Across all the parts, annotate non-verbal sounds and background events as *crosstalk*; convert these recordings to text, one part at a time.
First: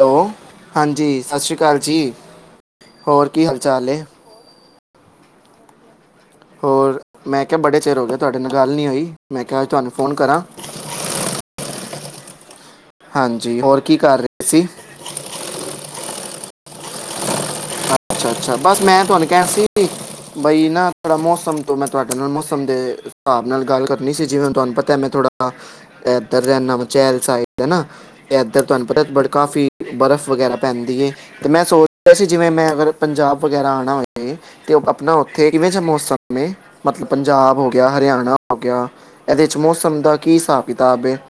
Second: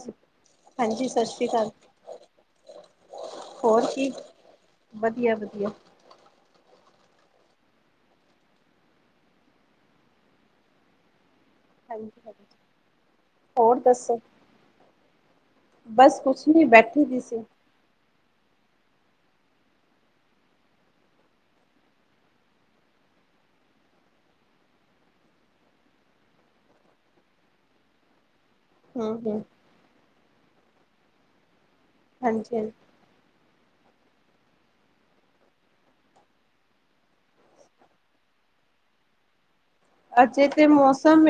Hello ਹਾਂਜੀ, ਸਤਿ ਸ਼੍ਰੀ ਅਕਾਲ ਜੀ, ਹੋਰ ਕੀ ਹਾਲ ਹੋਰ ਚਾਲ ਏ? ਕੀ ਵਧੀਆ, ਵਧੀਆ। ਹੋਰ ਮੈਂ ਕਿਹਾ ਬੜੇ ਚਿਰ ਹੋ ਗਏ ਤੁਹਾਡੇ ਨਾਲ ਗੱਲ ਨਹੀਂ ਹੋਈ। ਮੈਂ ਕਿਹਾ ਅੱਜ ਤੁਹਾਨੂੰ ਫੋਨ ਕਰਾਂ। ਹਾਂਜੀ ਹੋਰ ਕੀ ਕਰ ਦੱਸੋ? ਰਹੇ ਸੀ ਬਸ ਕੁਛ ਨਹੀਂ ਬੈਠੀ ਹੋਈ ਸੀ। ਅੱਛਾ, ਅੱਛਾ, ਬਸ। ਮੈਂ ਤੁਹਾਨੂੰ ਕਹਿਣਾ ਸੀ ਬਈ ਨਾ ਥੋੜਾ ਮੌਸਮ ਤੋਂ ਮੈਂ ਤੁਹਾਡੇ ਨਾਲ ਮੌਸਮ ਦੇ ਹਿਸਾਬ ਨਾਲ ਗੱਲ ਕਰਨੀ ਸੀ। ਜਿਵੇਂ ਹੁਣ ਤੁਹਾਨੂੰ ਪਤਾ ਮੈਂ ਥੋੜ੍ਹਾ ਇਧਰ ਜਾਂਨਾ ਮਚੈਲ ਸਾਈਡ ਹਨਾ। ਇੱਧਰ ਤੁਹਾਨੂੰ ਹੂੰ ਪਤਾ ਹੂੰ ਕਾਫ਼ੀ ਬਰਫ਼ ਵਗੈਰਾ ਪੈਂਦੀ ਏ। ਤੇ ਮੈਂ ਸੋਚ ਰਿਹਾ ਸੀ ਜਿਵੇਂ ਹਾਂਜੀ ਮੈਂ ਹਾਂਜੀ ਅਗਰ ਪੰਜਾਬ ਵਗੈਰਾ ਆਉਣਾ ਹੋਵੇ। ਤੇ ਆਪਣਾ ਉੱਥੇ ਕਿਵੇਂ ਜਿਹਾ ਮੌਸਮ ਏ? ਮਤਲਬ ਪੰਜਾਬ ਹੋ ਗਿਆ, ਹਰਿਆਣਾ ਹੋ ਗਿਆ। ਇਹਦੇ ਚ ਮੌਸਮ ਦਾ ਕੀ ਅਜੇ ਹਿਸਾਬ ਤੇ ਕਿਤਾਬ ਏ? ਮੌਸਮ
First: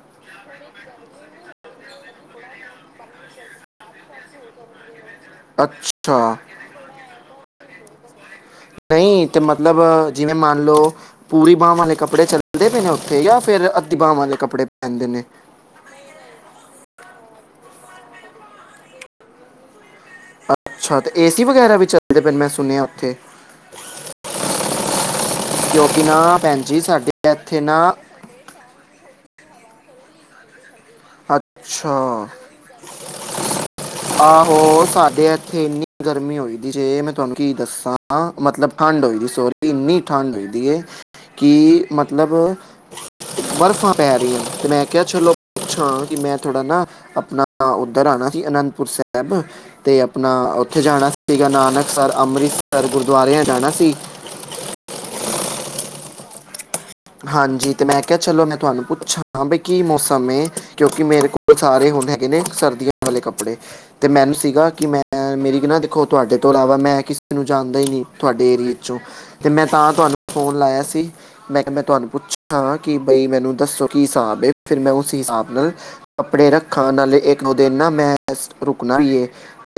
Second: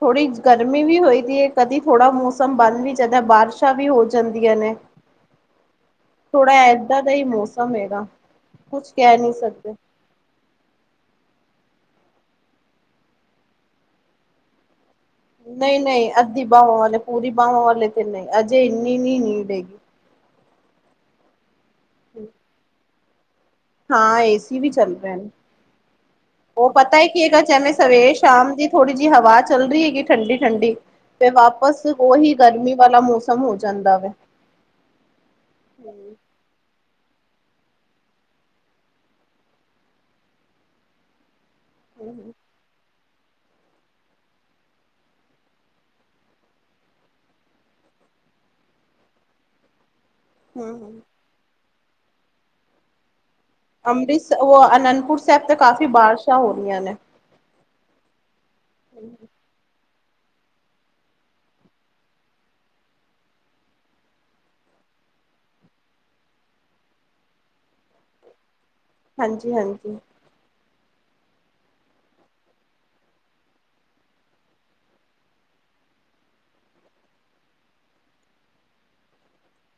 ਥੋੜ੍ਹੀ ਗਰਮੀ ਵੀ ਹੋਈ ਦੀ ਏ ਕਦੀ ਥੋੜ੍ਹਾ ਮੌਸਮ ਬਣ ਵੀ ਜਾਂਦਾ। ਬਾਰਿਸ਼ਾਂ ਵੀ ਹੋ ਜਾਂਦੀਆਂ ਨੇ। *inaudible* ਅੱਛਾ ਥੋੜਾ ਏਦਾਂ ਦਾ ਹੀ ਮੌਸਮ ਹੈਗਾ। ਕੁਛ ਕਹਿ ਨਹੀਂ ਤੇ ਸਕਦੇ ਮਤਲਬ ਜਿਵੇਂ ਮੰਨ ਲਓ। ਪੂਰੀ ਬਾਂਹ ਵਾਲੇ ਕੱਪੜੇ ਚੱਲਦੇ ਪਏ ਨੇ ਉੱਥੇ ਜਾਂ ਫਿਰ ਅੱਧੀ ਬਾਂਹ ਵਾਲੇ ਕੱਪੜੇ ਪੈਂਦੇ ਨੇ? ਨਹੀਂ ਨਹੀਂ ਅੱਧੀ ਬਾਹਵਾਂ ਵਾਲੇ, ਪੂਰੀ ਬਾਂਵਾਂ ਵਾਲੇ ਤੇ ਨਹੀਂ ਅਜੇ ਇੰਨੀ ਨੀ ਨੀਡ ਹੈਗੀ। ਅੱਛਾ ਤੇ ਏ-ਸੀ ਵਗੈਰਾ ਵੀ ਚੱਲਦੇ ਪਏ ਨੇ, ਮੈਂ ਸੁਣਿਆ ਉੱਥੇ। ਹਾਂ ਏ-ਸੀ ਵੀ ਚੱਲ ਪਏ ਨੇ ਕਿਉਂਕਿ ਨਾ ਭੈਣ ਉਹ ਜੀ ਪਤਾ ਹੈ ਕੀ ਸਾਡੇ ਹੈਗਾ ਇੱਥੇ ਜਿਵੇਂ ਨਾ ਸਵੇਰੇ ਸ਼ਾਮ ਦੀ ਥੋੜ੍ਹੀ ਜਿਹੀ ਹਵਾ ਚੱਲ ਰਹੀ ਹੈਗੀ ਠੰਡੀ ਠੰਡੀ। ਤੇ ਵਾਪਸ ਅੱਛਾ ਉਹੀ ਗਰਮੀ ਵਾਲਾ ਮੌਸਮ ਹੋ ਜਾਂਦਾ ਵੇ। ਆਹੋ ਸਾਡੇ ਇੱਥੇ ਇੰਨੀ ਗਰਮੀ ਹੋਈ। ਜੀ ਮੈਂ ਤੁਹਾਨੂੰ ਕੀ ਦੱਸਾਂ ਮਤਲਬ ਠੰਡ ਹੋਈ ਦੀ ਸੋਰੀ ਇੰਨੀ ਠੰਢ ਹੋਈ ਦੀ ਏ। ਕਿ ਮਤਲਬ ਬਰਫ਼ਾਂ ਪੈ ਰਹੀਆਂ ਤੇ ਮੈਂ ਕਿਹਾ ਚਲੋ। ਪੁੱਛਾਂ ਕਿ ਮੈਂ ਥੋੜਾ ਨਾ ਆਪਣਾ ਉੱਧਰ ਆਣਾ ਸੀ ਅਨੰਦਪੁਰ ਸਾਹਿਬ ਤੇ ਆਪਣਾ ਉੱਥੇ ਹਮ ਜਾਣਾ ਸੀਗਾ ਨਾਨਕਸਰ, ਅੰਮ੍ਰਿਤਸਰ, ਗੁਰਦੁਆਰਿਆਂ ਜਾਣਾ। ਸੀ ਅੰਮ੍ਰਿਤਸਰ ਉਹ ਅਨੰਦਪੁਰ ਸਾਹਿਬ ਤੇ ਕਾਫੀ ਬਾਰਸ਼ਾਂ ਹੋ ਰਹੀਆਂ ਨੇ। ਹਾਂਜੀ, ਤੇ ਮੈਂ ਕਿਹਾ ਚਲੋ ਮੈਂ ਤੁਹਾਨੂੰ ਪੁੱਛਾਂ ਬੀ ਕੀ ਮੌਸਮ ਏ? ਕਿਉਂਕਿ ਮੇਰੇ ਕੋਲ ਸਾਰੇ ਹੁਣ ਹੈਗੇ ਨੇ ਸਰਦੀਆਂ ਵਾਲੇ ਕੱਪੜੇ। ਤੇ ਮੈਨੂੰ ਸੀਗਾ ਕਿ ਮੈਂ ਮੇਰੀ ਨਾ ਦੇਖੋ ਤੁਹਾਡੇ ਤੋਂ ਇਲਾਵਾ ਮੈਂ ਕਿਸੇ ਨੂੰ ਜਾਣਦਾ ਹੀ ਨੀ ਤੁਹਾਡੇ ਏਰੀਏ। ਤੇ ਹਾਂਜੀ ਮੈਂ ਤਾਂ ਹਾਂਜੀ ਤੁਹਾਨੂੰ ਫੋਨ ਲਾਇਆ ਸੀ। ਮੈਂ ਕਿਹਾ ਤੁਹਾਨੂੰ ਪੁੱਛਾਂ ਕਿ ਬਈ ਮੈਨੂੰ ਦੱਸੋ ਕੀ ਹਿਸਾਬ ਫਿਰ ਮੈਂ ਉਸ ਹਿਸਾਬ ਨਾਲ ਕੱਪੜੇ ਰੱਖਾਂ ਨਾਲੇ ਇੱਕ-ਦੋ ਦਿਨ ਮੈਂ ਰੁਕਣਾ ਈਏ।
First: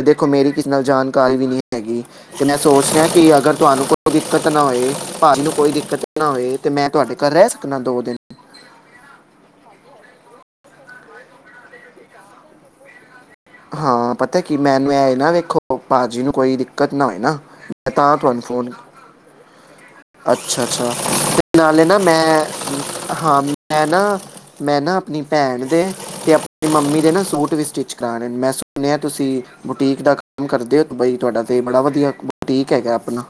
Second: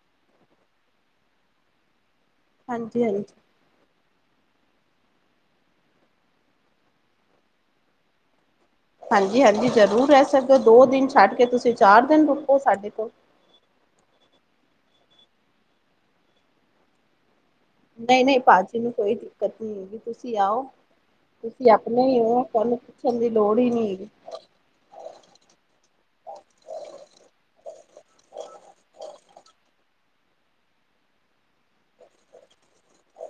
ਦੇਖੋ ਮੇਰੀ ਕਿਸੇ ਨਾਲ ਜਾਣਕਾਰੀ ਵੀ ਨਹੀਂ ਹੈਗੀ ਤੇ ਮੈਂ ਸੋਚ ਹਾਂਜੀ ਰਿਹਾ ਹਾਂਜੀ ਕਿ ਅਗਰ ਤੁਹਾਨੂੰ ਕੋਈ ਦਿੱਕਤ ਨਾ ਹੋਯੇ, ਤੁਹਾਨੂੰ ਕੋਈ ਦਿੱਕਤ ਨਾ ਹੋਯੇ ਤੇ ਮੈਂ ਤੁਹਾਡੇ ਘਰ ਰਹਿ ਸਕਦਾ ਦੋ ਦਿਨ। ਹਾਂਜੀ-ਹਾਂਜੀ, ਜ਼ਰੂਰ ਰਹਿ ਸਕਦੇ ਹੋ, ਦੋ ਦਿਨ ਛੱਡ ਕੇ ਤੁਸੀਂ ਚਾਰ ਦਿਨ ਰੁਕੋ ਸਾਡੇ ਕੋਲ। ਹਾਂ, ਪਤਾ ਕੀ ਮੈਨੂੰ ਇਹ ਨਾ ਵੇਖੋ, ਭਾਜੀ ਨੂੰ ਕੋਈ ਦਿੱਕਤ ਨਾ ਹੋਏ ਨਾ। ਮੈ ਤਾਂ ਨਹੀਂ ਨਹੀਂ ਤੁਹਾਨੂੰ ਫੋਨ ਭਾਜੀ ਨੂੰ ਕੋਈ ਦਿੱਕਤ ਨਹੀਂ ਹੈਗੀ ਤੁਸੀਂ ਆਓ ਅੱਛਾ-ਅੱਛਾ। ਤੁਸੀਂ ਨਾਲੇ ਨਾ ਆਪਣੇ ਹੀ ਮੈਂ ਹੋ ਤੁਹਾਨੂੰ ਪੁੱਛਣ ਦੀ ਹਾਂ ਲੋੜ ਹੀ ਮੈਂ ਨਹੀਂ ਨਾ ਹੈਗੀ ਮੈਂ ਨਾ ਆਪਣੀ ਭੈਣ ਦੇ ਤੇ ਆਪਣੀ ਮੰਮੀ ਦੇ ਨਾ ਸੂਟ ਵੀ ਸਟਿਚ ਕਰਾਣੇ ਮੈਂ ਸੁਣਿਆ ਹ ਤੁਸੀਂ ਬੁਟੀਕ ਦਾ ਕੰਮ ਕਰਦੇ ਹੋ ਬਾਈ ਤੁਹਾਡਾ ਤਾਂ ਇਹ ਬੜਾ ਵਧੀਆ ਬੁਟੀਕ ਹੈਗਾ ਆਪਣਾ।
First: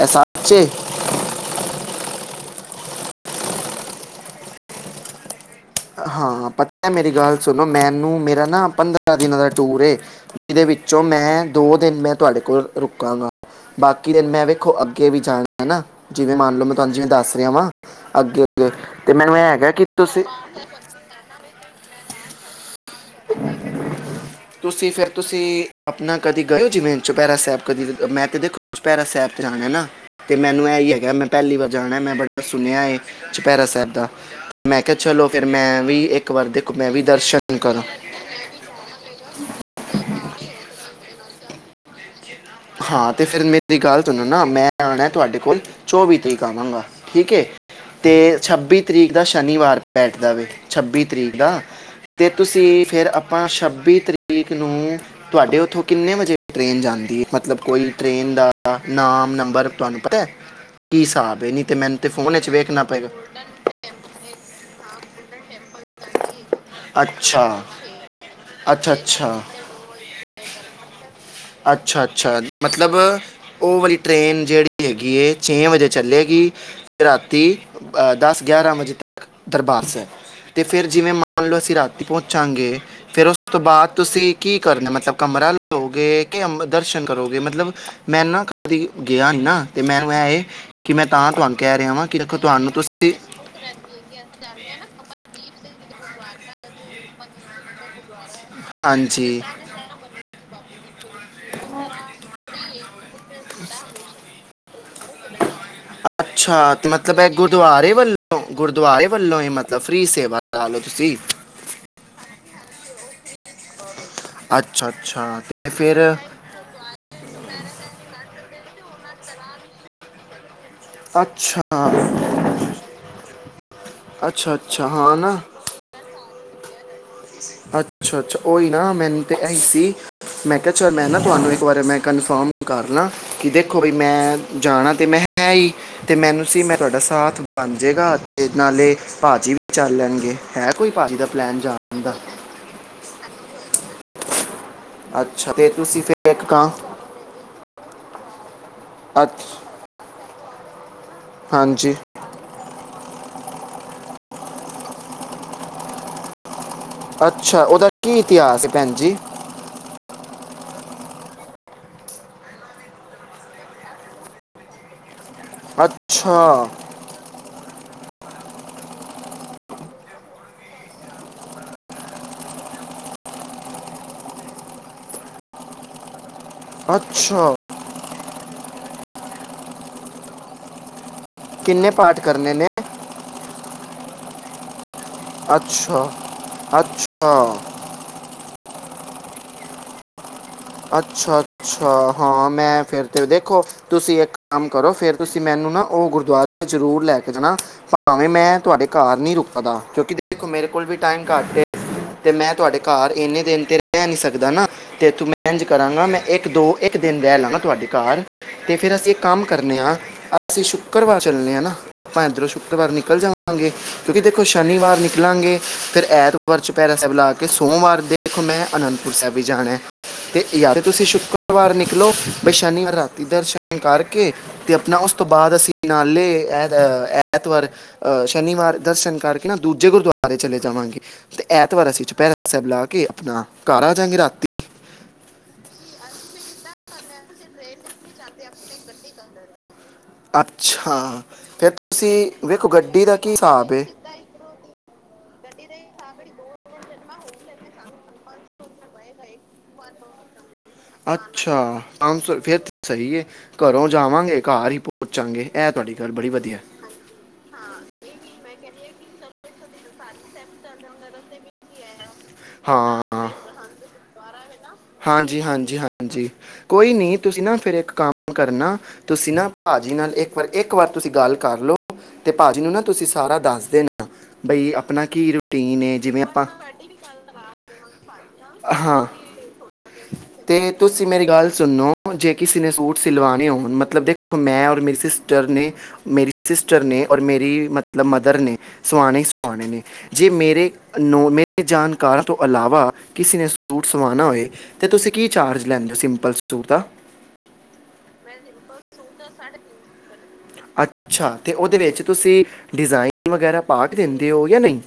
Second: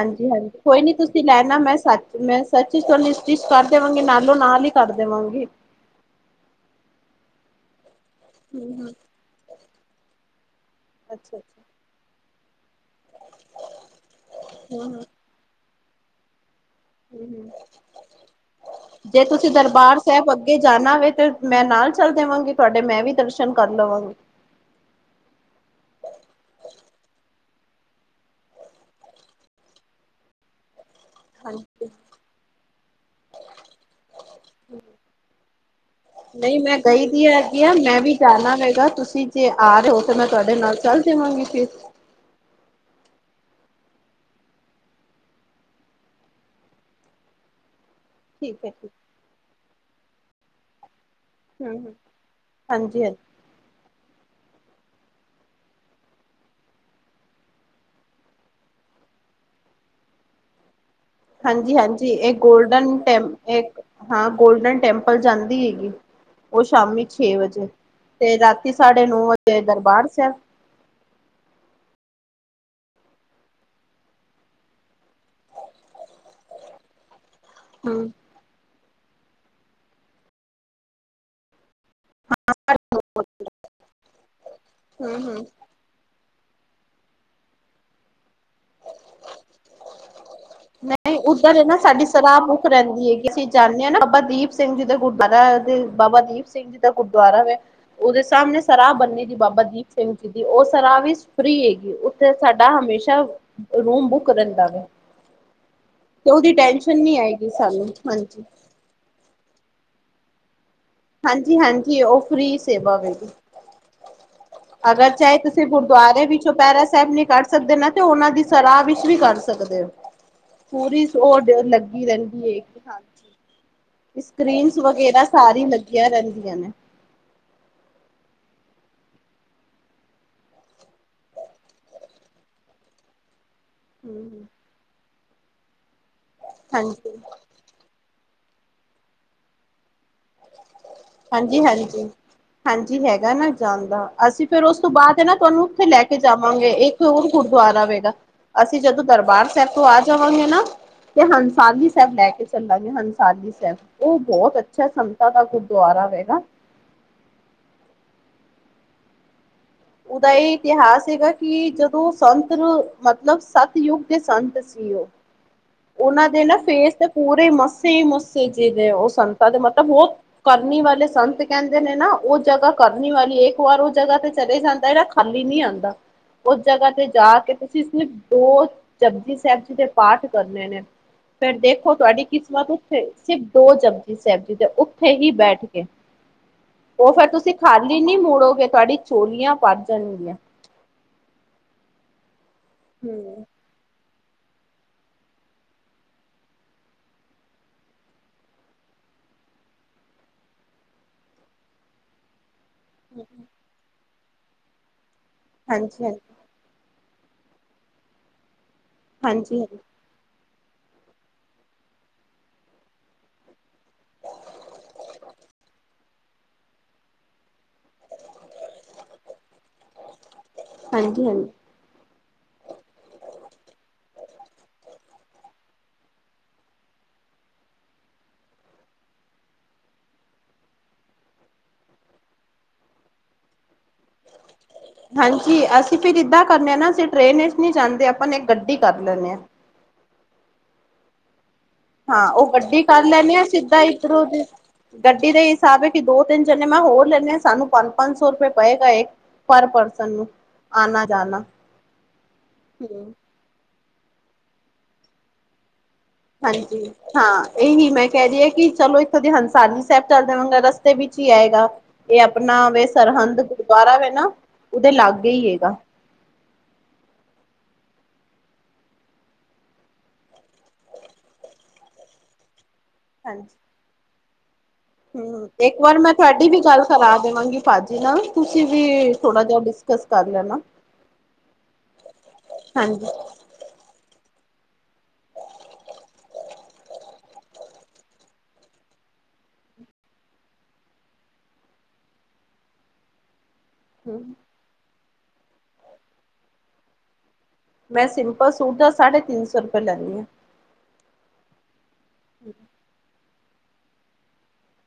ਇਹ ਸੱਚੇ ਕੋਈ ਨੀ ਤੁਸੀਂ ਤੁਸੀ ਲੈ ਆਂਨਾ ਮੈਂ ਸੱਚ ਮੈਂ- ਸੱਚ ਹੀ ਤੁਹਾਨੂੰ ਸਟਿਚ ਕਰ ਦੇਵਾਂਗੀ ਨਾਲੋਂ-ਨਾਲ ਹੀ ਕਰ ਦੇਵਾਂਗੀ। ਹਾਂ, ਪਤਾ ਮੇਰੀ ਗੱਲ ਸੁਣੋ ਮੈਨੂੰ ਹੈਨਾ, ਹੂੰ-ਹੂੰ ਪੰਦਰਾਂ ਦਿਨਾਂ ਦਾ ਟੂਰ, ਏ ਜਿਹਦੇ ਵਿੱਚੋਂ ਮੈਂ ਅੱਛਾ-ਅੱਛਾ ਦੋ ਦਿਨ ਮੈਂ ਤੁਹਾਡੇ ਕੋਲ, ਬਾਕੀ ਦਿਨ ਮੈਂ ਵੇਖੋ ਹੂੰ-ਹੂੰ ਅੱਗੇ ਵੀ ਜਾਣਾ ਨਾ। ਜਿਵੇਂ ਮੰਨ ਲਓ ਮੈਂ ਤੁਹਾਨੂੰ ਦੱਸ ਰਿਹਾ ਹੂੰ-ਹੂੰ ਵਾਂ ਅੱਗੇ-ਅੱਗੇ ਤੇ ਜੇ ਮੈਨੂੰ ਇਹ ਤੁਸੀਂ ਹੈਗਾ ਕਿ ਦਰਬਾਰ ਤੁਸੀਂ ਸਾਹਿਬ ਅੱਗੇ ਜਾਣਾ ਵੇ ਤੇ ਮੈਂ ਨਾਲ ਚੱਲ ਦੇਵਾਂਗੀ ਤੁਹਾਡੇ ਮੈਂ ਵੀ ਦਰਸ਼ਨ ਕਰ ਲਵਾਂਗੀ। ਤੁਸੀਂ ਫਿਰ ਤੁਸੀਂ ਆਪਣਾ ਕਦੇ ਗਏ ਹੋ ਜਿਵੇ ਚੋਪੈਰਾ ਸਾਹਿਬ ਕਦੀ ਮੈਂ ਤੇ ਦੇਖੋ ਚੋਪੈਰਾ ਸਾਹਿਬ ਤੇ ਆਣਾ ਨਾ। ਤੇ ਮੈਨੂੰ ਇਹ ਹੀ ਹੈਗਾ ਮੈਂ ਪਹਿਲੀ ਵਾਰ ਹਾਂਜੀ ਜਾਣਾ ਮੈਂ ਬੜਾ ਸੁਣਿਆ ਹੈ ਚੁਪੈਰਾ ਸਾਹਿਬ ਦਾ। ਮੈਂ ਕਿਹਾ ਚਲੋ ਫਿਰ ਮੈਂ ਵੀ ਇੱਕ ਵਾਰ ਦੇਖੋ, ਮੈਂ ਵੀ ਦਰਸ਼ਨ ਕਰਾਂ। ਧਿਆਨ ਨਾਲ ਰਹੇਗਾ, ਤੁਸੀਂ ਜੇ ਆ ਰਹੇ ਹੋ ਤਾਂ ਮੈਂ ਤੁਹਾਡੇ ਨਾਲ ਚੱਲ ਜਾਵਾਂਗੀ ਫ। ਹਾਂ, ਤੇ ਫਿਰ ਮੇਰੀ ਗੱਲ ਸੁਣੋ ਨਾ ਮੈਂ ਆਣਾ ਤੁਹਾਡੇ ਕੋਲ ਚੌਵੀ ਤਰੀਕ ਆਵਾਂਗਾ ਠੀਕ ਏ। ਤੇ ਠੀਕ ਹੈ ਛੱਬੀ ਠੀਕ ਤਰੀਕ ਦਾ ਸ਼ਨੀਵਾਰ ਬੈਠ ਦਾ ਵੇ। ਛੱਬੀ ਤਰੀਕ ਦਾ ਹੂੰ-ਹੂੰ ਤੇ ਤੁਸੀਂ ਫਿਰ ਹਾਂਜੀ-ਹਾਂਜੀ, ਆ ਛੱਬੀ ਤਰੀਕ ਨੂੰ ਤੁਹਾਡੇ ਉੱਥੋਂ ਕਿੰਨੇ ਵਜੇ ਟ੍ਰੇਨ ਜਾਂਦੀ ਏ। ਮਤਲਬ ਕੋਈ ਟ੍ਰੇਨ ਦਾ ਨਾਮ, ਨੰਬਰ ਤੁਹਾਨੂੰ ਪਤਾ ਹੈ। ਕੀ ਹਿਸਾਬ ਹੈ ਨਹੀਂ ਤੇ ਮੈਨੂੰ ਹਾਂਜੀ-ਹਾਂਜੀ, ਤੇ ਇਹ ਫੋਨ 'ਚ ਵੇਖਣਾ ਗੋਲਡਨ ਪਏਗਾ ਟੈਂ ਹਾਂ ਗੋਲਡਨ ਟੈਂਪਲ ਜਾਂਦੀ ਹੈਗੀ। ਉਹ ਸ਼ਾਮੀ ਛੇ ਅੱਛਾ ਵਜੇ ਤੇ ਰਾਤੀ ਅੱਛਾ ਸਾਢੇ ਨੌ ਅੱਛਾ ਵਜੇ ਦਰਬਾਰ ਸਾਹਿਬ। ਅੱਛਾ-ਅੱਛਾ ਮਤਲਬ ਉ ਵਾਲੀ ਟ੍ਰਰੇਨ ਜਿਹੜੀ ਹੈਗੀ ਹੈ ਛੇ ਵਜੇ ਚੱਲੇਗੀ ਅਤੇ ਰਾਤੀ ਦਸ-ਗਿਆਰਾਂ ਵਜੇ ਤੱਕ ਦਰਬਾਰ ਸਾਹਿਬ ਤੇ ਫਿਰ ਜਿਵੇਂ ਮੰਨ ਲਓ ਅਸੀਂ ਰਾਤੀ ਪਹੁੰਚਾਂਗੇ ਫੇਰ ਉਸ ਤੋਂ ਬਾਅਦ ਤੁਸੀਂ ਕੀ ਕਰਨਾ ਮਤਲਬ ਹੂੰ-ਹੂੰ-ਹੂੰ ਕਮਰਾ ਲ ਦੋਗੇ ਕੇ ਦਰਸ਼ਨ ਕਰੋਗੇ ਮਤਲਬ ਮੈਂ ਨਾ ਕਦੀ ਗਿਆ ਨੀ ਨਾ ਤੇ ਮੈਨੂੰ ਐ ਇਹ ਕਿ ਮੈਂ ਨਹੀਂ ਤਾਂ ਤੁਹਾਨੂੰ ਉੱਧਰ ਨਾ ਕਹਿ ਰਿਹਾ ਸਾਡੀ ਹਾਂ ਕਿ ਦੇਖੋ ਸਰਾਹ ਬੁਕ ਤੁਹਾਨੂੰ ਰਹਿੰਦੀ ਤੁਸੀਂ ਹੈਗੀ ਅ। ਜਾਂਦੇ ਹਾਂ ਨਾ ਬਾਬਾ ਦੀਪ ਸਿੰਘ ਜੀ ਦਾ ਗੁਰਦੁਆਰਾ ਦੇ ਬਾਬਾ ਦੀਪ ਸਿੰਘ ਜੀ ਦਾ ਗੁਰਦੁਆਰਾ ਹੈ। ਉਹਦੇ ਸਾਹਮਣੇ ਸਰਾਹ ਬੰਨੇ ਦੀ ਹਾਂਜੀ ਬਾਬਾ ਦੀਪ। ਸਿੰਘ ਜੀ ਦੀ ਉਹ ਸਰਹਾ ਫਰੀ ਹੈਗੀ ਉੱਥੇ ਸਾਡਾ ਹਮੇਸ਼ਾ ਰੂਮ ਬੁੱਕ ਰਹਿੰਦਾ ਵਾ। ਅੱਛਾ ਤੇ ਮਤਲਬ ਨਹੀਂ ਐ ਆਏਗੀ ਸਾਨੂੰ ਗੁਰਦੁਆਰੇ ਵੱਲੋਂ ਹਾਂਜੀ ਗੁਰਦੁਆਰੇ ਵੱਲੋਂ ਈ ਮਤਲਬ ਫ੍ਰਰੀ ਸੇਵਾ ਲਾ ਲੋ ਤੁਸੀਂ। ਹਾਂਜੀ-ਹਾਂਜੀ ਓ ਫਰੀ ਸੇਵਾ *unintelligible* ਅੱਛਾ ਅਗਰ ਚਾਏ ਅੱਛਾ ਤੁਸੀਂ ਤੇ ਫਿਰ ਗੁਰਦੁਆਰੇ ਵਿੱ ਚਪੈਰਾ ਸੈਬ ਨੀ ਕਰ ਸਕਦੇ ਨਾ ਤੇ ਓਨਾਂ ਦੀ ਸਲਾਹ ਵਿੱਚ ਵੀ ਕਰ ਸਕਦੇ। ਪੂਰੀ ਓਡ ਅੱਛਾ ਲੱਗੀ ਰੈਂਦੀ ਏ ਹਾਂਜੀ। ਅੱਛਾ ਸਕ੍ਰਰੀਨਸ ਅੱਛਾ ਹਾਂ ਵਗੈਰਾ ਨਾ ਸਾਰੀ ਲੱਗੀਆਂ ਰੈਂਦੀਆਂ ਨੇ। ਅੱਛਾ-ਅੱਛਾ ਓਈ ਨਾ ਮੈਨੂੰ ਤੇ ਐਈ ਸੀ ਮੈਂ ਕਿਆ ਚੱਲ ਮੈਂ ਨਾ ਤੁਹਾਨੂੰ ਇੱਕ ਬਾਰੇ ਮੈਂ ਕਨਫਰਮ ਕਰ ਲਾਂ ਕਿਦੇ ਕੋਈ ਮੈਂ ਹੂੰ ਜਾਣਾ ਤੇ ਮੈਂ ਹੀ ਤੇ ਮੈਨੂੰ ਸੀ ਮੈਂ ਤੁਹਾਡਾ ਹਾਂਜੀ ਸਾਥ ਬਣ ਜੇਗਾ ਤੇ ਨਾਲੇ ਭਾਅਜੀ ਵੀ ਚੱਲ ਲੈਣਗੇ। ਹੈ ਕੋਈ ਭਾਜੀ ਦਾ ਪਲਾਨ ਜਾਣ ਦਾ ਹਾਂਜੀ-ਹਾਂਜੀ-ਹਾਂਜੀ ਹੈਗਾ ਨਾ ਜਾਣ ਦਾ ਅਸੀਂ ਫੇਰ ਉਸ ਤੋਂ ਬਾਦ ਨਾ ਅੱਛਾ ਤੁਹਾਨੂੰ ਤੇ ਉੱਥੇ ਤੁਸੀਂ ਲੈ ਕੇ ਫਿਰ ਇੱਕ ਕਾਂ ਜਾਵਾਂਗੇ ਇੱਕ ਹੋਰ ਗੁਰਦੁਆਰਾ ਆਵੇਗਾ ਅਸੀਂ ਜਦੋਂ ਅੱਛ ਦਰਬਾਰ ਸੈਬ ਤੋਂ ਆ ਜਾਵਾਂਗੇ ਨਾ ਤੇ ਹੰਸਾਲੀ ਹਾਂਜੀ ਸੈਬ ਲੈ ਕੇ ਚੱਲਾਂਗੇ ਹੰਸਾਲੀ ਸੈਬ ਓ ਬੋਤ ਅੱਛਾ *unintelligible* ਤਾਂ ਦਾ ਗੁਰਦੁਆਰਾ *unintelligible* ਨਾ। ਅੱਛਾ ਓਦਾ ਕੀ ਇਤਿਹਾਸ ਏ ਭੈਣ ਜੀ? ਓਦਾ ਏ ਇਤਿਹਾਸ ਹੈਗਾ ਕੀ ਜਦੋਂ ਸੰਤ ਮਤਲਬ ਸਤਯੁਗ ਦੇ ਸੰਤ ਜੀ ਓ ਓਨਾਂ ਅੱਛਾ ਦੇ ਨਾ ਫੇਸ ਤੇ ਪੂਰੇ ਮੱਸੇ ਈ ਮੱਸੇ ਜੇੜੇ ਓ ਸੰਤਾਂ ਦੇ ਮਤਲਬ ਓ ਕਰਨੀ ਵਾਲੇ ਸੰਤ ਕੈਂਦੇ ਨੇ ਨਾ ਓ ਜਗ੍ਹਾ ਕਰਨੀ ਵਾਲੀ ਇੱਕ ਵਾਰ ਓ ਜਗ੍ਹਾ ਤੇ ਚਲੇ ਜਾਂਦੈ ਜੇੜਾ ਖਾਲੀ ਨੀ ਆਂਦਾ ਉਸ ਜਗ੍ਹਾ ਤੇ ਜਾ ਕੇ ਅੱਛਾ ਤੁਸੀਂ ਦੋ ਜਪਜੀ ਸੈਬ ਜੀ ਦੇ ਪਾਠ ਕਰਨੇ ਨੇ ਫੇਰ ਕਿੰਨੇ ਦੇਖੋ ਪਾਠ ਤੁਹਾਡੀ ਕਰਨੇ ਨੇ ਕਿਸਮਤ ਸਿਫ ਦੋ ਜਬਜੀ ਸੈਬ ਜ਼ੀ ਦੇ ਉੱਥੇ ਹੀ ਬੈਠ ਕੇ ਅੱਛਾ ਓ ਫੇਰ ਤੁਸੀਂ ਅੱਛਾ ਖਾ ਲੀ ਨੀ ਮੁੋੜੋਗੇ ਤੁਹਾਡੀ ਚੋਲੀਆਂ ਭਰ ਜਾਣਗੀਆਂ। ਅੱਛਾ-ਅੱਛਾ ਹਾਂ ਮੈਂ ਫੇਰ ਤੇ ਹਮ ਦੇਖੋ ਤੁਸੀਂ ਇੱਕ ਕੰਮ ਕਰੋ ਫੇਰ ਤੁਸੀਂ ਮੈਨੂੰ ਨਾ ਓ ਗੁਰਦੁਆਰੇ ਜ਼ਰੂਰ ਲੈ ਕੇ ਜਾਣਾ ਭਾਵੇਂ ਮੈਂ ਤੁਹਾਡੇ ਘਰ ਨੀ ਰੁਕਦਾ ਕਿਉਂਕੀ ਦੇਖੋ ਮੇਰੇ ਕੋਲ ਵੀ ਟਾਈਮ ਘੱਟ ਏ ਤੇ ਮੈਂ ਤੁਹਾਡੇ ਘਰ ਇੰਨੇ ਦਿਨ ਤੇ ਰੈ ਨੀ ਸਕਦਾ ਨਾ ਤੇ ਤੂੰ ਮੈ ਐਂਜ ਹਾਂਜੀ ਕਰਾਂਗਾ ਹਾਂਜੀ ਮੈਂ ਏ ਕ ਦੋ ਇੱਕ ਦਿਨ ਰੈ ਲੈਣਾ ਤੁਹਾਡੇ ਘਰ ਤੇ ਫੇਰ ਅਸੀਂ ਇੱਕ ਕੰਮ ਹਾਂਜੀ ਹਾਂਜੀ ਕਰਨੇ ਆ ਅਸੀਂ ਸ਼ੁੱਕਰਵਾਰ ਚੱਲੇਨੇ ਆ ਨਾ। ਆਪਾਂ ਇੱਧਰੋਂ ਸ਼ੁੱਕਰਵਾਰ ਨਿਕਲ ਜਾਵਾਂਗੇ ਕਿਉਂਕੀ ਦੇਖੋ ਸ਼ਨੀਵਾਰ ਨਿਕਲਾਂਗੇ ਫੇਰ ਐਤ ਕ ਚਪੈਰਾ ਸੈਬ ਲਾ ਕੇ ਸੋਮਵਾਰ ਦੇਖੋ ਮੈਂ ਅਨੰਦਪੁਰ ਸਾਇਬ ਵੀ ਜਾਣਾ। ਤੇ ਯਾਰ ਤੁਸੀਂ ਹਾਂਜੀ ਹਾਂਜੀ ਸ਼ੁੱਕਰਵਾਰ ਨਿਕਲੋ ਬੇ ਸ਼ਨੀਵਾਰ ਰਾਤੀ ਦਰਸ਼ਨ ਕਰਕੇ ਤੇ ਆਪਣਾ ਉਸ ਤੋਂ ਬਾਦ ਅਸੀਂ ਨਾਲੇ ਐ ਐਤਵਾਰ ਅ ਸ਼ਨੀਵਾਰ ਦਰਸ਼ਨ ਕਰਕੇ ਨਾ ਦੂਜੇ ਗੁਰਦੁਆਰੇ ਚਲੇ ਜਾਵਾਂਗੇ। ਤੇ ਐਤਵਾਰ ਅਸੀਂ ਚੁਪੈਰਾ ਸਾਬ ਲਾ ਕੇ ਆਪਣਾ ਘਰ ਆ ਜਾਂਗੇ ਰਾਤੀ। ਹਾਂਜੀ ਅਸੀਂ ਫਿਰ ਇਦਾਂ ਕਰਨੇ ਆ ਨਾ ਅਸੀਂ ਟ੍ਰੇਨ ਵਿੱਚ ਨੀ ਜਾਂਦੇ ਆਪਾਂ ਇੱਕ ਗੱਡੀ ਕਰ ਲੈਂਨੇ ਆ। ਅੱਛਾ ਫ ਹਾਂ ਓ ਗੱਡੀ ਕਰ ਲੈਣੇ ਆ ਸਿੱਧਾ ਇੱਧਰੋਂ ਦੀ ਗੱਡੀ ਦਾ ਹਿਸਾਬ ਐ ਕੀ ਦੋ-ਤਿੰਨ ਜਣੇੇ ਮੈਂ ਹੋਰ ਲੈਂਨੇ ਆ ਸਾਨੂੰ ਪੰਜ-ਪੰਜ ਸੌ ਰੁਪਏ ਪਏਗਾ ਏ *inaudible* ਜਾਣਾ ਅੱਛਾ ਪੰਜ ਸੌ ਫੇਰ ਤੇ ਸਈ ਹੂੰ ਏ। ਘਰੋਂ ਜਾਵਾਂਗੇ ਘਰ ਈ ਪੋਂਚਾਂਗੇ ਐ ਤੁਹਾਡੀ ਗੱਲ ਬੜੀ ਵਧੀਐ। ਹਾਂਜੀ ਹਾਂ ਐਹੀ ਮੈਂ ਕੈਰੀ ਆ ਕੀ ਚਲੋ ਇਥੋਂ ਦੇ ਹੰਸਾਨੀ ਸੈਬ ਚੱਲ ਦੇਵਾਂਗਾ ਰਸਤੇ ਵਿੱਚ ਈ ਆਏਗਾ। ਏ ਆਪਣਾ ਵੇ ਹਾਂ ਸਰਹੰਦ ਗੁਰਦੁਆਰਾ ਵਾ ਨਾ ਉਦੇ ਲਾਗੇ ਈ ਏਗਾ। ਜੀ ਕੋਈ ਨਹੀਂ ਤੁਸੀਂ ਨਾ, ਫਿਰ ਇੱਕ ਕੰਮ ਕਰਨਾ। ਤੁਸੀਂ ਨਾ, ਭਾਜੀ ਨਾਲ ਇੱਕ ਵਾਰ ਇੱਕ ਵਾਰ ਤੁਸੀਂ ਗੱਲ ਕਰ ਲਓ। ਤੇ ਭਾਜੀ ਨੂੰ ਨਾ। ਤੁਸੀਂ ਸਾਰਾ ਹਾਂਜੀ। ਦੱਸ ਦੇਦੇ ਹੋ, ਬਈ ਆਪਣਾ ਕੀ, ਹੂੰ, ਇੱਕ ਰੂਟੀਨ ਵਾਰ ਮੈਂ ਜਿਵੇਂ ਆਪਾਂ। ਤੁਹਾਡੀ ਵੀ ਗੱਲ ਕਰਾ ਦੇਵਾਂਗੀ ਭਾਜੀ ਨਾ। ਹਾਂ ਲੈਣਾ। ਤੇ ਤੁ, ਸੀਂ ਮੇਰੀ ਗੱਲ ਸੁਣੋ ਜੇ, ਕਿਸੇ ਨੇ, ਸੂਟ ਹਾਂਜੀ, ਸਿਲਵਾਉਣੇ ਹੋਣ ਮਤਲਬ ਦੇਖੋ ਮੈਂ, ਔਰ ਮੇਰੀ ਸਿਸਟਰ ਨੇ, ਮੇਰੀ ਸਿਸਟਰ ਨੇ ਔਰ ਮੇਰੀ ਮਤਲਬ ਮਦਰ ਨੇ ਸੁਆਣੇ-ਸੁਆਣੇ ਨੇ ਜੇ, ਮੇਰੇ ਨੋਵੇ ਮੇਰੇ ਜਾਣਕਾਰਾਂ ਤੋਂ, ਇਲਾਵਾ ਕਿਸੇ ਨੇ ਸੂਟ ਸਵਾਉਣਾ ਹੂੰ ਹੋਏ। ਅਤੇ ਤੁਸੀਂ ਕੀ ਚਾਰਜ ਲੈਂਦੇ ਹੋ, ਸਿੰਪਲ ਸੂਟ ਦਾ। ਮੈਂ, ਸਿੰਪਲ ਸੂਟ ਦਾ ਸਾਢੇ ਤਿੰਨ ਸੌ ਰੁਪਏ ਲੈਂਦੀ ਹਾਂ। ਅੱਛਾ ਅਤੇ ਉਹਦੇ ਵਿੱਚ ਤੁਸੀਂ ਡਿਜ਼ਾਇਨ ਵਗੈਰਾ ਪਾ ਦਿੰਦੇ ਹੋ, ਜਾਂ ਨਹੀਂ।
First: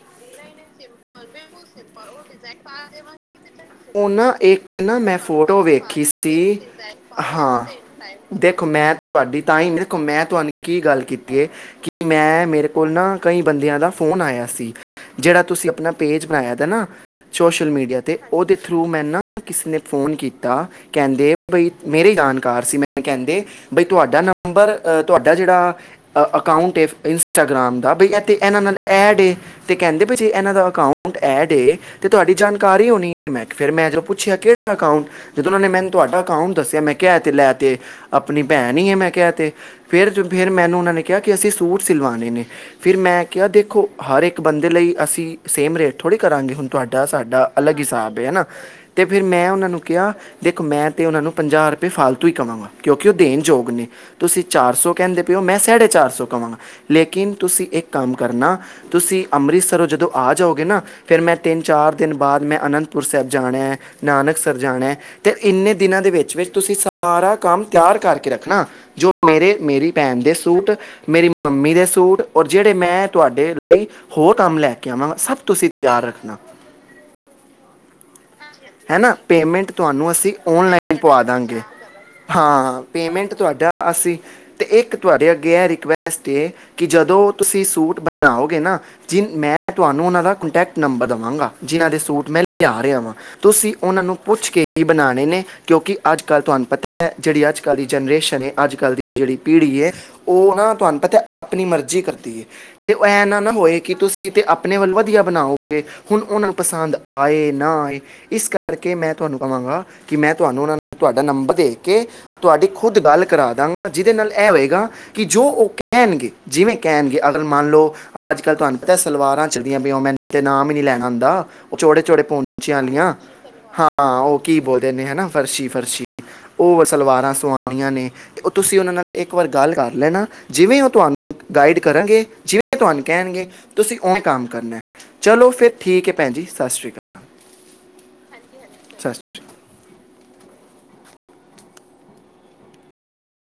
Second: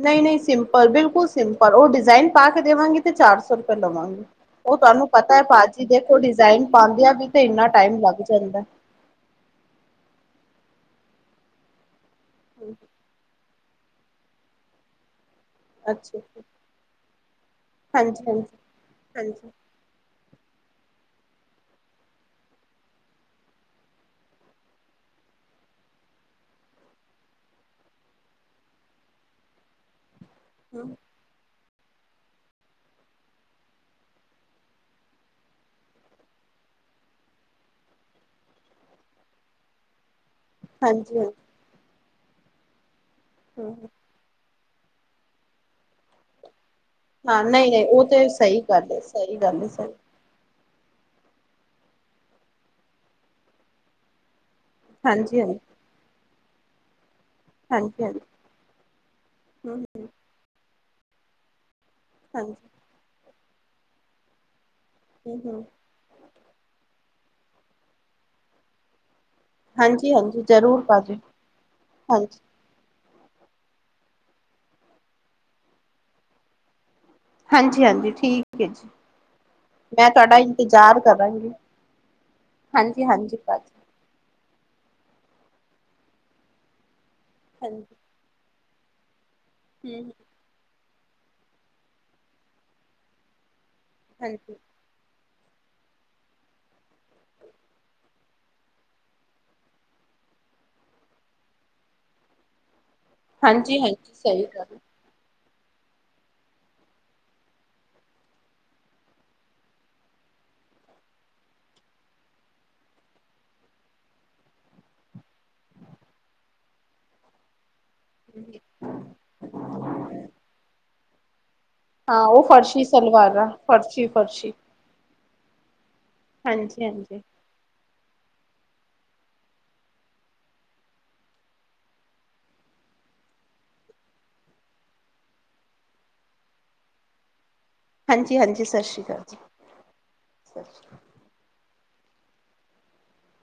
ਨਹੀਂ-ਨਹੀਂ ਸਿੰਪਲ ਬਿਲਕੁਲ ਸਿੰਪਲ ਉਹ ਡਿਜ਼ਾਇਨ ਪਾ ਕੇ, ਦੇਵਾਂਗੇ। ਤੇ ਚਾਰ ਸੌ ਰੁਪ ਉਹ ਲਵਾਂਗੇ ਨਾ ਇੱਕ ਉਹ ਨਾ ਤੁਹਾਨੂੰ ਮੈਂ ਪਤਾ ਹੈ। ਫੋਟੋ ਭਾਜੀ ਵੇਖੀ ਦੇਖੋ ਸੀ ਡਿਜ਼ਾਇਨ ਪਾਉਂਦਿਆਂ ਵੀ, ਤੇ ਹਾਂ ਇਨਾ ਟਾਈਮ ਲੱਗ ਜਾਂਦਾ! ਦੇਖੋ ਮੈਂ ਤੁਹਾਡੀ ਤਾਂ ਹੀ ਦੇਖੋ ਮੈਂ, ਤੁਹਾਨੂੰ ਕੀ ਗੱਲ ਕੀਤੀ ਹੈ। ਕਿ ਮੈਂ ਮੇਰੇ ਕੋਲ ਨਾ, ਕਈ ਬੰਦਿਆਂ ਦਾ ਫੋਨ ਆਇਆ ਸੀ। ਜਿਹੜਾ ਤੁਸੀਂ ਆਪਣਾ ਅੱਛਾ, ਪੇਜ ਬਣਾਇਆ ਤ ਨਾ ਸੋਸ਼ਲ ਮੀਡੀਆ ਤੇ, ਉਹਦੇ ਹਾਂਜੀ-ਹਾਂਜੀ-ਹਾਂਜੀ, ਥਰੂ ਮੈਂਨੂੰ ਕਿਸੇ ਨੇ, ਫੋਨ ਕੀਤਾ ਕੀਤਾ ਕਹਿੰਦੇ ਬਈ ਮੇਰੇ ਜਾਨਕਾਰ ਸੀ। ਮੈ ਕਹਿੰਦੇ ਬਈ ਤੁਹਾਡਾ ਨ ਨੰਬਰ ਤੁਹਾਡਾ ਜਿਹੜਾ ਅਕਾਊਂਟ ਇੰਸਟਾਗ੍ਰਾਮ ਦਾ ਬ ਇਥੇ ਇਹਨਾਂ ਨਾਲ ਐਡ ਏ, ਤੇ ਕਹਿੰਦੇ ਵੀ, ਜੇ ਇਹਨਾਂ ਦਾ ਅਕਾਊਂਟ ਐਡ ਏ, ਤੇ ਤੁਹਾਡੀ ਜਾਣਕਾਰੀ ਹੋਣੀ ਮੈਂ, ਫਿਰ ਮੈਂ ਜਦੋਂ ਪੁੱਛਿਆ ਕਿਹੜਾ ਅਕਾਊਂਟ ਜਦੋਂ ਉਹਨਾਂ ਨੇ ਮੈਨੂੰ ਤੁਹਾਡਾ ਅਕਾਊਂਟ ਦੱਸਿਆ। ਮੈਂ, ਕਿਹਾ ਤੇ ਲੈ, ਤੇ ਆਪਣੀ ਭੈਣ ਹੈ ਮੈਂ, ਕਹਿ ਤੇ, ਫਿਰ ਫਿਰ ਮੈਨੂੰ ਉਹਨਾਂ ਨੇ ਕਿਹਾ ਹਾਂਜੀ-ਹਾਂਜੀ। ਕਿ ਅਸੀਂ ਸੂਟ ਸਿਲਵਾਣੇ ਨੇ, ਫਿਰ ਮੈਂ ਕਿਆ ਦੇਖੋ ਹਰ ਇੱਕ ਬੰਦੇ ਲਈ ਅਸੀਂ ਸੇਮ ਰੇਟ ਥੋੜ੍ਹੀ ਕਰਾਂਗੇ! ਹੁਣ ਤੁਹਾਡਾ ਹਾਂ ਸਾਡਾ ਅਲੱਗ ਨਹੀਂ-ਨਹੀਂ ਉਹ ਹਿਸਾਬ ਤੇ ਹੈਨਾ ਸਹੀ ਗੱਲ ਹੈ, ਤੇ, ਫਿਰ ਸਹੀ ਮੈਂ ਗੱਲ ਉਹਨਾਂ ਹੈ, ਨੂੰ ਸਹੀ ਕਿਹਾ। ਦੇਖੋ ਮੈਂ, ਤਾਂ ਉਹਨਾਂ ਨੂੰ ਪੰਜਾਹ ਰੁਪਏ ਫਾਲਤੂ ਹੀ ਕਵਾਂਗਾ ਕਿਉਂਕਿ ਉਹ ਦੇਣ ਯੋਗ ਨੇ, ਤੁਸੀਂ ਚਾਰ ਸੌ ਕਹਿੰਦੇ ਪਏਓ ਮੈਂ, ਹਾਂਜੀ-ਹਾਂਜੀ, ਸਾਢੇ ਚਾਰ ਸੌ, ਕਵਾਂਗਾ ਲੇਕਿਨ ਤੁਸੀਂ ਇੱਕ ਕੰਮ ਹਾਂਜੀ-ਹਾਂਜੀ, ਕਰਨਾ। ਤੁਸੀਂ ਅੰਮ੍ਰਿਤਸਰ ਹੂੰ-ਹੂੰ, ਜਦੋਂ ਆ ਜਾਓਗੇ। ਨਾ ਫਿਰ ਮੈਂ ਤਿੰਨ ਚਾਰ ਦਿਨ ਬਾਅਦ ਹਾਂਜੀ, ਮੈਂ ਅਨੰਤ ਪੁਰ ਸਾਹਿਬ ਜਾਣਾ ਹੈ। ਨਾਨਕਸਰ ਜ ਜਾਣਾ ਹੈ ਤਾਂ ਹੂੰ-ਹੂੰ। ਇੰਨੇ ਦਿਨਾਂ ਦੇ ਵਿੱਚ-ਵਿੱਚ ਤੁਸੀਂ ਸਾਰਾ ਕੰਮ ਤਿਆਰ ਕਰਕੇ ਰੱਖਣਾ! ਜੋ ਮੇਰੇ ਮੇਰੀ ਭੈਣ ਦੇ ਹਾਂਜੀ-ਹਾਂਜੀ ਸੂਟ, ਜ਼ਰੂਰ ਭਾਜੀ ਮੇਰੀ ਮੰਮੀ ਦੇ, ਸੂਟ ਹਾਂਜੀ, ਔ ਜਿਹੜੇ ਮੈਂ ਤੁਹਾਡੇ ਲਈ ਹੋਰ ਕੰਮ ਲੈ, ਕੇ ਆਵਾਂਗਾ ਸਭ ਤੁਸੀਂ ਤਿਆਰ ਰੱਖਣਾ। ਹਾਂਜੀ-ਹਾਂਜੀ ਠੀਕ। ਹੈ ਜੀ। ਹੈਨਾ। ਪੇਮੈਂਟ ਮੈਂ ਤੁਹਾਨੂੰ ਅਸੀਂ ਤੁਹਾਡਾ ਓਨਲਾਈਨ ਇੰਤਜ਼ਾਰ ਪਵਾ ਕਰਾਂਗੀ ਦਾਂਗੇ। ਹਾਂ ਪੇਮੈਂਟ ਹਾਂਜੀ-ਹਾਂਜੀ ਤੁਹਾਡਾ ਭਾਜੀ ਅਸੀ ਤੇ, ਇੱਕ ਤੁਹਾਡੇ ਅੱਗੇ ਇਹ ਰਿਕੁਐਸਟ ਏ, ਕਿ ਜਦੋਂ ਤੁਸੀਂ ਸੂਟ ਹਾਂਜੀ ਬਣਾਗੇ ਨਾ ਜੀ ਮੈਂ ਤੁਹਾਨੂੰ ਹੂੰ ਉਹਨਾਂ ਦਾ ਕੰਟੈਕਟ ਨੰਬਰ ਦੇਵਾਂਗਾ। ਜਿਨ੍ਹਾਂ ਦੇ ਸੂਟ ਮੈਂ ਲਿਆ ਰਿਹਾ ਵਾਂ, ਤੁਸੀਂ ਉਹਨਾਂ ਨੂੰ ਪੁੱਛ ਹਾਂਜੀ। ਕੇ ਹੀ ਬਣਾਉਣੇ ਨੇ ਕਿਉਂਕਿ ਅੱਜ-ਕੱਲ੍ਹ ਤੁਹਾਨੂੰ ਪਤਾ ਹੈ ਜਿਹੜੀ ਅੱਜ-ਕੱਲ੍ਹ ਦੀ ਜਨਰੇਸ਼ਨ ਹੈ, ਅੱਜ ਕੱਲ੍ਹ ਦੀ ਜਿਹੜੀ ਪੀੜ੍ਹੀ ਹੈ ਉਹ ਨਾ ਤੁਹਾਨੂੰ ਪਤਾ ਆਪਣੀ ਮਰਜ਼ੀ ਕਰਦੀ ਹੈ। ਤੇ ਐ ਨਾ ਹੋਏ ਕਿ ਹਾਂਜੀ-ਹਾਂਜੀ ਤੁਸੀਂ ਤੇ ਸਹੀ ਆਪਣੇ ਗੱਲ ਵੱਲ ਵਧੀਆ ਬਣਾਓ ਹੁਣ ਉਹਨਾਂ ਨੂੰ ਪਸੰਦ ਆਏ ਨਾ ਆਏ ਇਸ ਕਰਕੇ ਮੈਂ, ਤੁਹਾਨੂੰ ਕਹਾਂਗਾ। ਕਿ ਮੈਂ ਤੁਹਾਨੂੰ ਉਹਨਾਂ ਨੂੰ ਤੁਹਾਡਾ ਨੰਬਰ ਦੇ ਕੇ ਤੁਹਾਡੀ ਖੁਦ ਗੱਲ ਕਰਾ ਦਾਂਗਾ ਜਿਹਦੇ ਨਾਲ ਇਹ ਹੋਏਗਾ ਕਿ ਜੋ ਉਹ ਕਹਿਣਗੇ, ਜਿਵੇਂ ਕਹਿਣਗੇ ਅਗਰ ਮੰਨ ਲਓ ਅੱਜ ਕੱਲ੍ਹ ਤੁਹਾਨੂੰ ਪਤਾ ਸਲਵਾਰਾਂ ਚੱਲਿਆ ਪਈਆਂ ਉਹ ਮੈਨੂੰ ਤਾਂ ਨਾਮ ਹੀ ਨਹੀਂ ਲੈਣਾ ਆਉਂਦਾ ਉਹ ਚੌੜੇ ਹਾਂ ਚੋੜੇ ਉਹ ਪੁਹੰਚਿਆ ਫਰਸ਼ੀ ਵਾਲੀਆਂ ਸਲਵਾਰਾਂ ਹਾਂ ਉਹ ਫਰਸ਼ੀ-ਫਰਸ਼ੀ ਕੀ ਬੋਲਦੇ ਨੇ ਹਨਾ ਫਰਸ਼ੀ ਫਰਸ਼ੀ ਉਹ ਹਾਂਜੀ-ਹਾਂਜੀ। ਸਲਵਾਰਾਂ ਸ *unintelligible* ਉਹ ਤੁਸੀਂ ਉਹਨਾਂ ਨਾਲ ਇੱਕ ਵਾਰ ਗੱਲ ਕਰ ਲੈਣਾ ਜਿਵੇਂ ਉਹ ਤੁਹਾਨੂੰ ਗਾਈਡ ਕਰਾਂਗੇ ਜਿਵੇਂ ਤੁਹਾਨੂੰ ਕਹਿਣਗੇ ਤੁਸੀਂ ਉਵੇਂ ਕੰਮ ਕਰਨਾ। ਚਲੋ ਫੇਰ ਠੀਕ ਹੈ ਭੈਣ ਜੀ ਸਤਿ ਸ੍ਰੀ ਅਕਾਲ। ਹਾਂਜੀ ਹਾਂਜੀ ਸਤਿ ਸ਼੍ਰੀ ਅਕਾਲ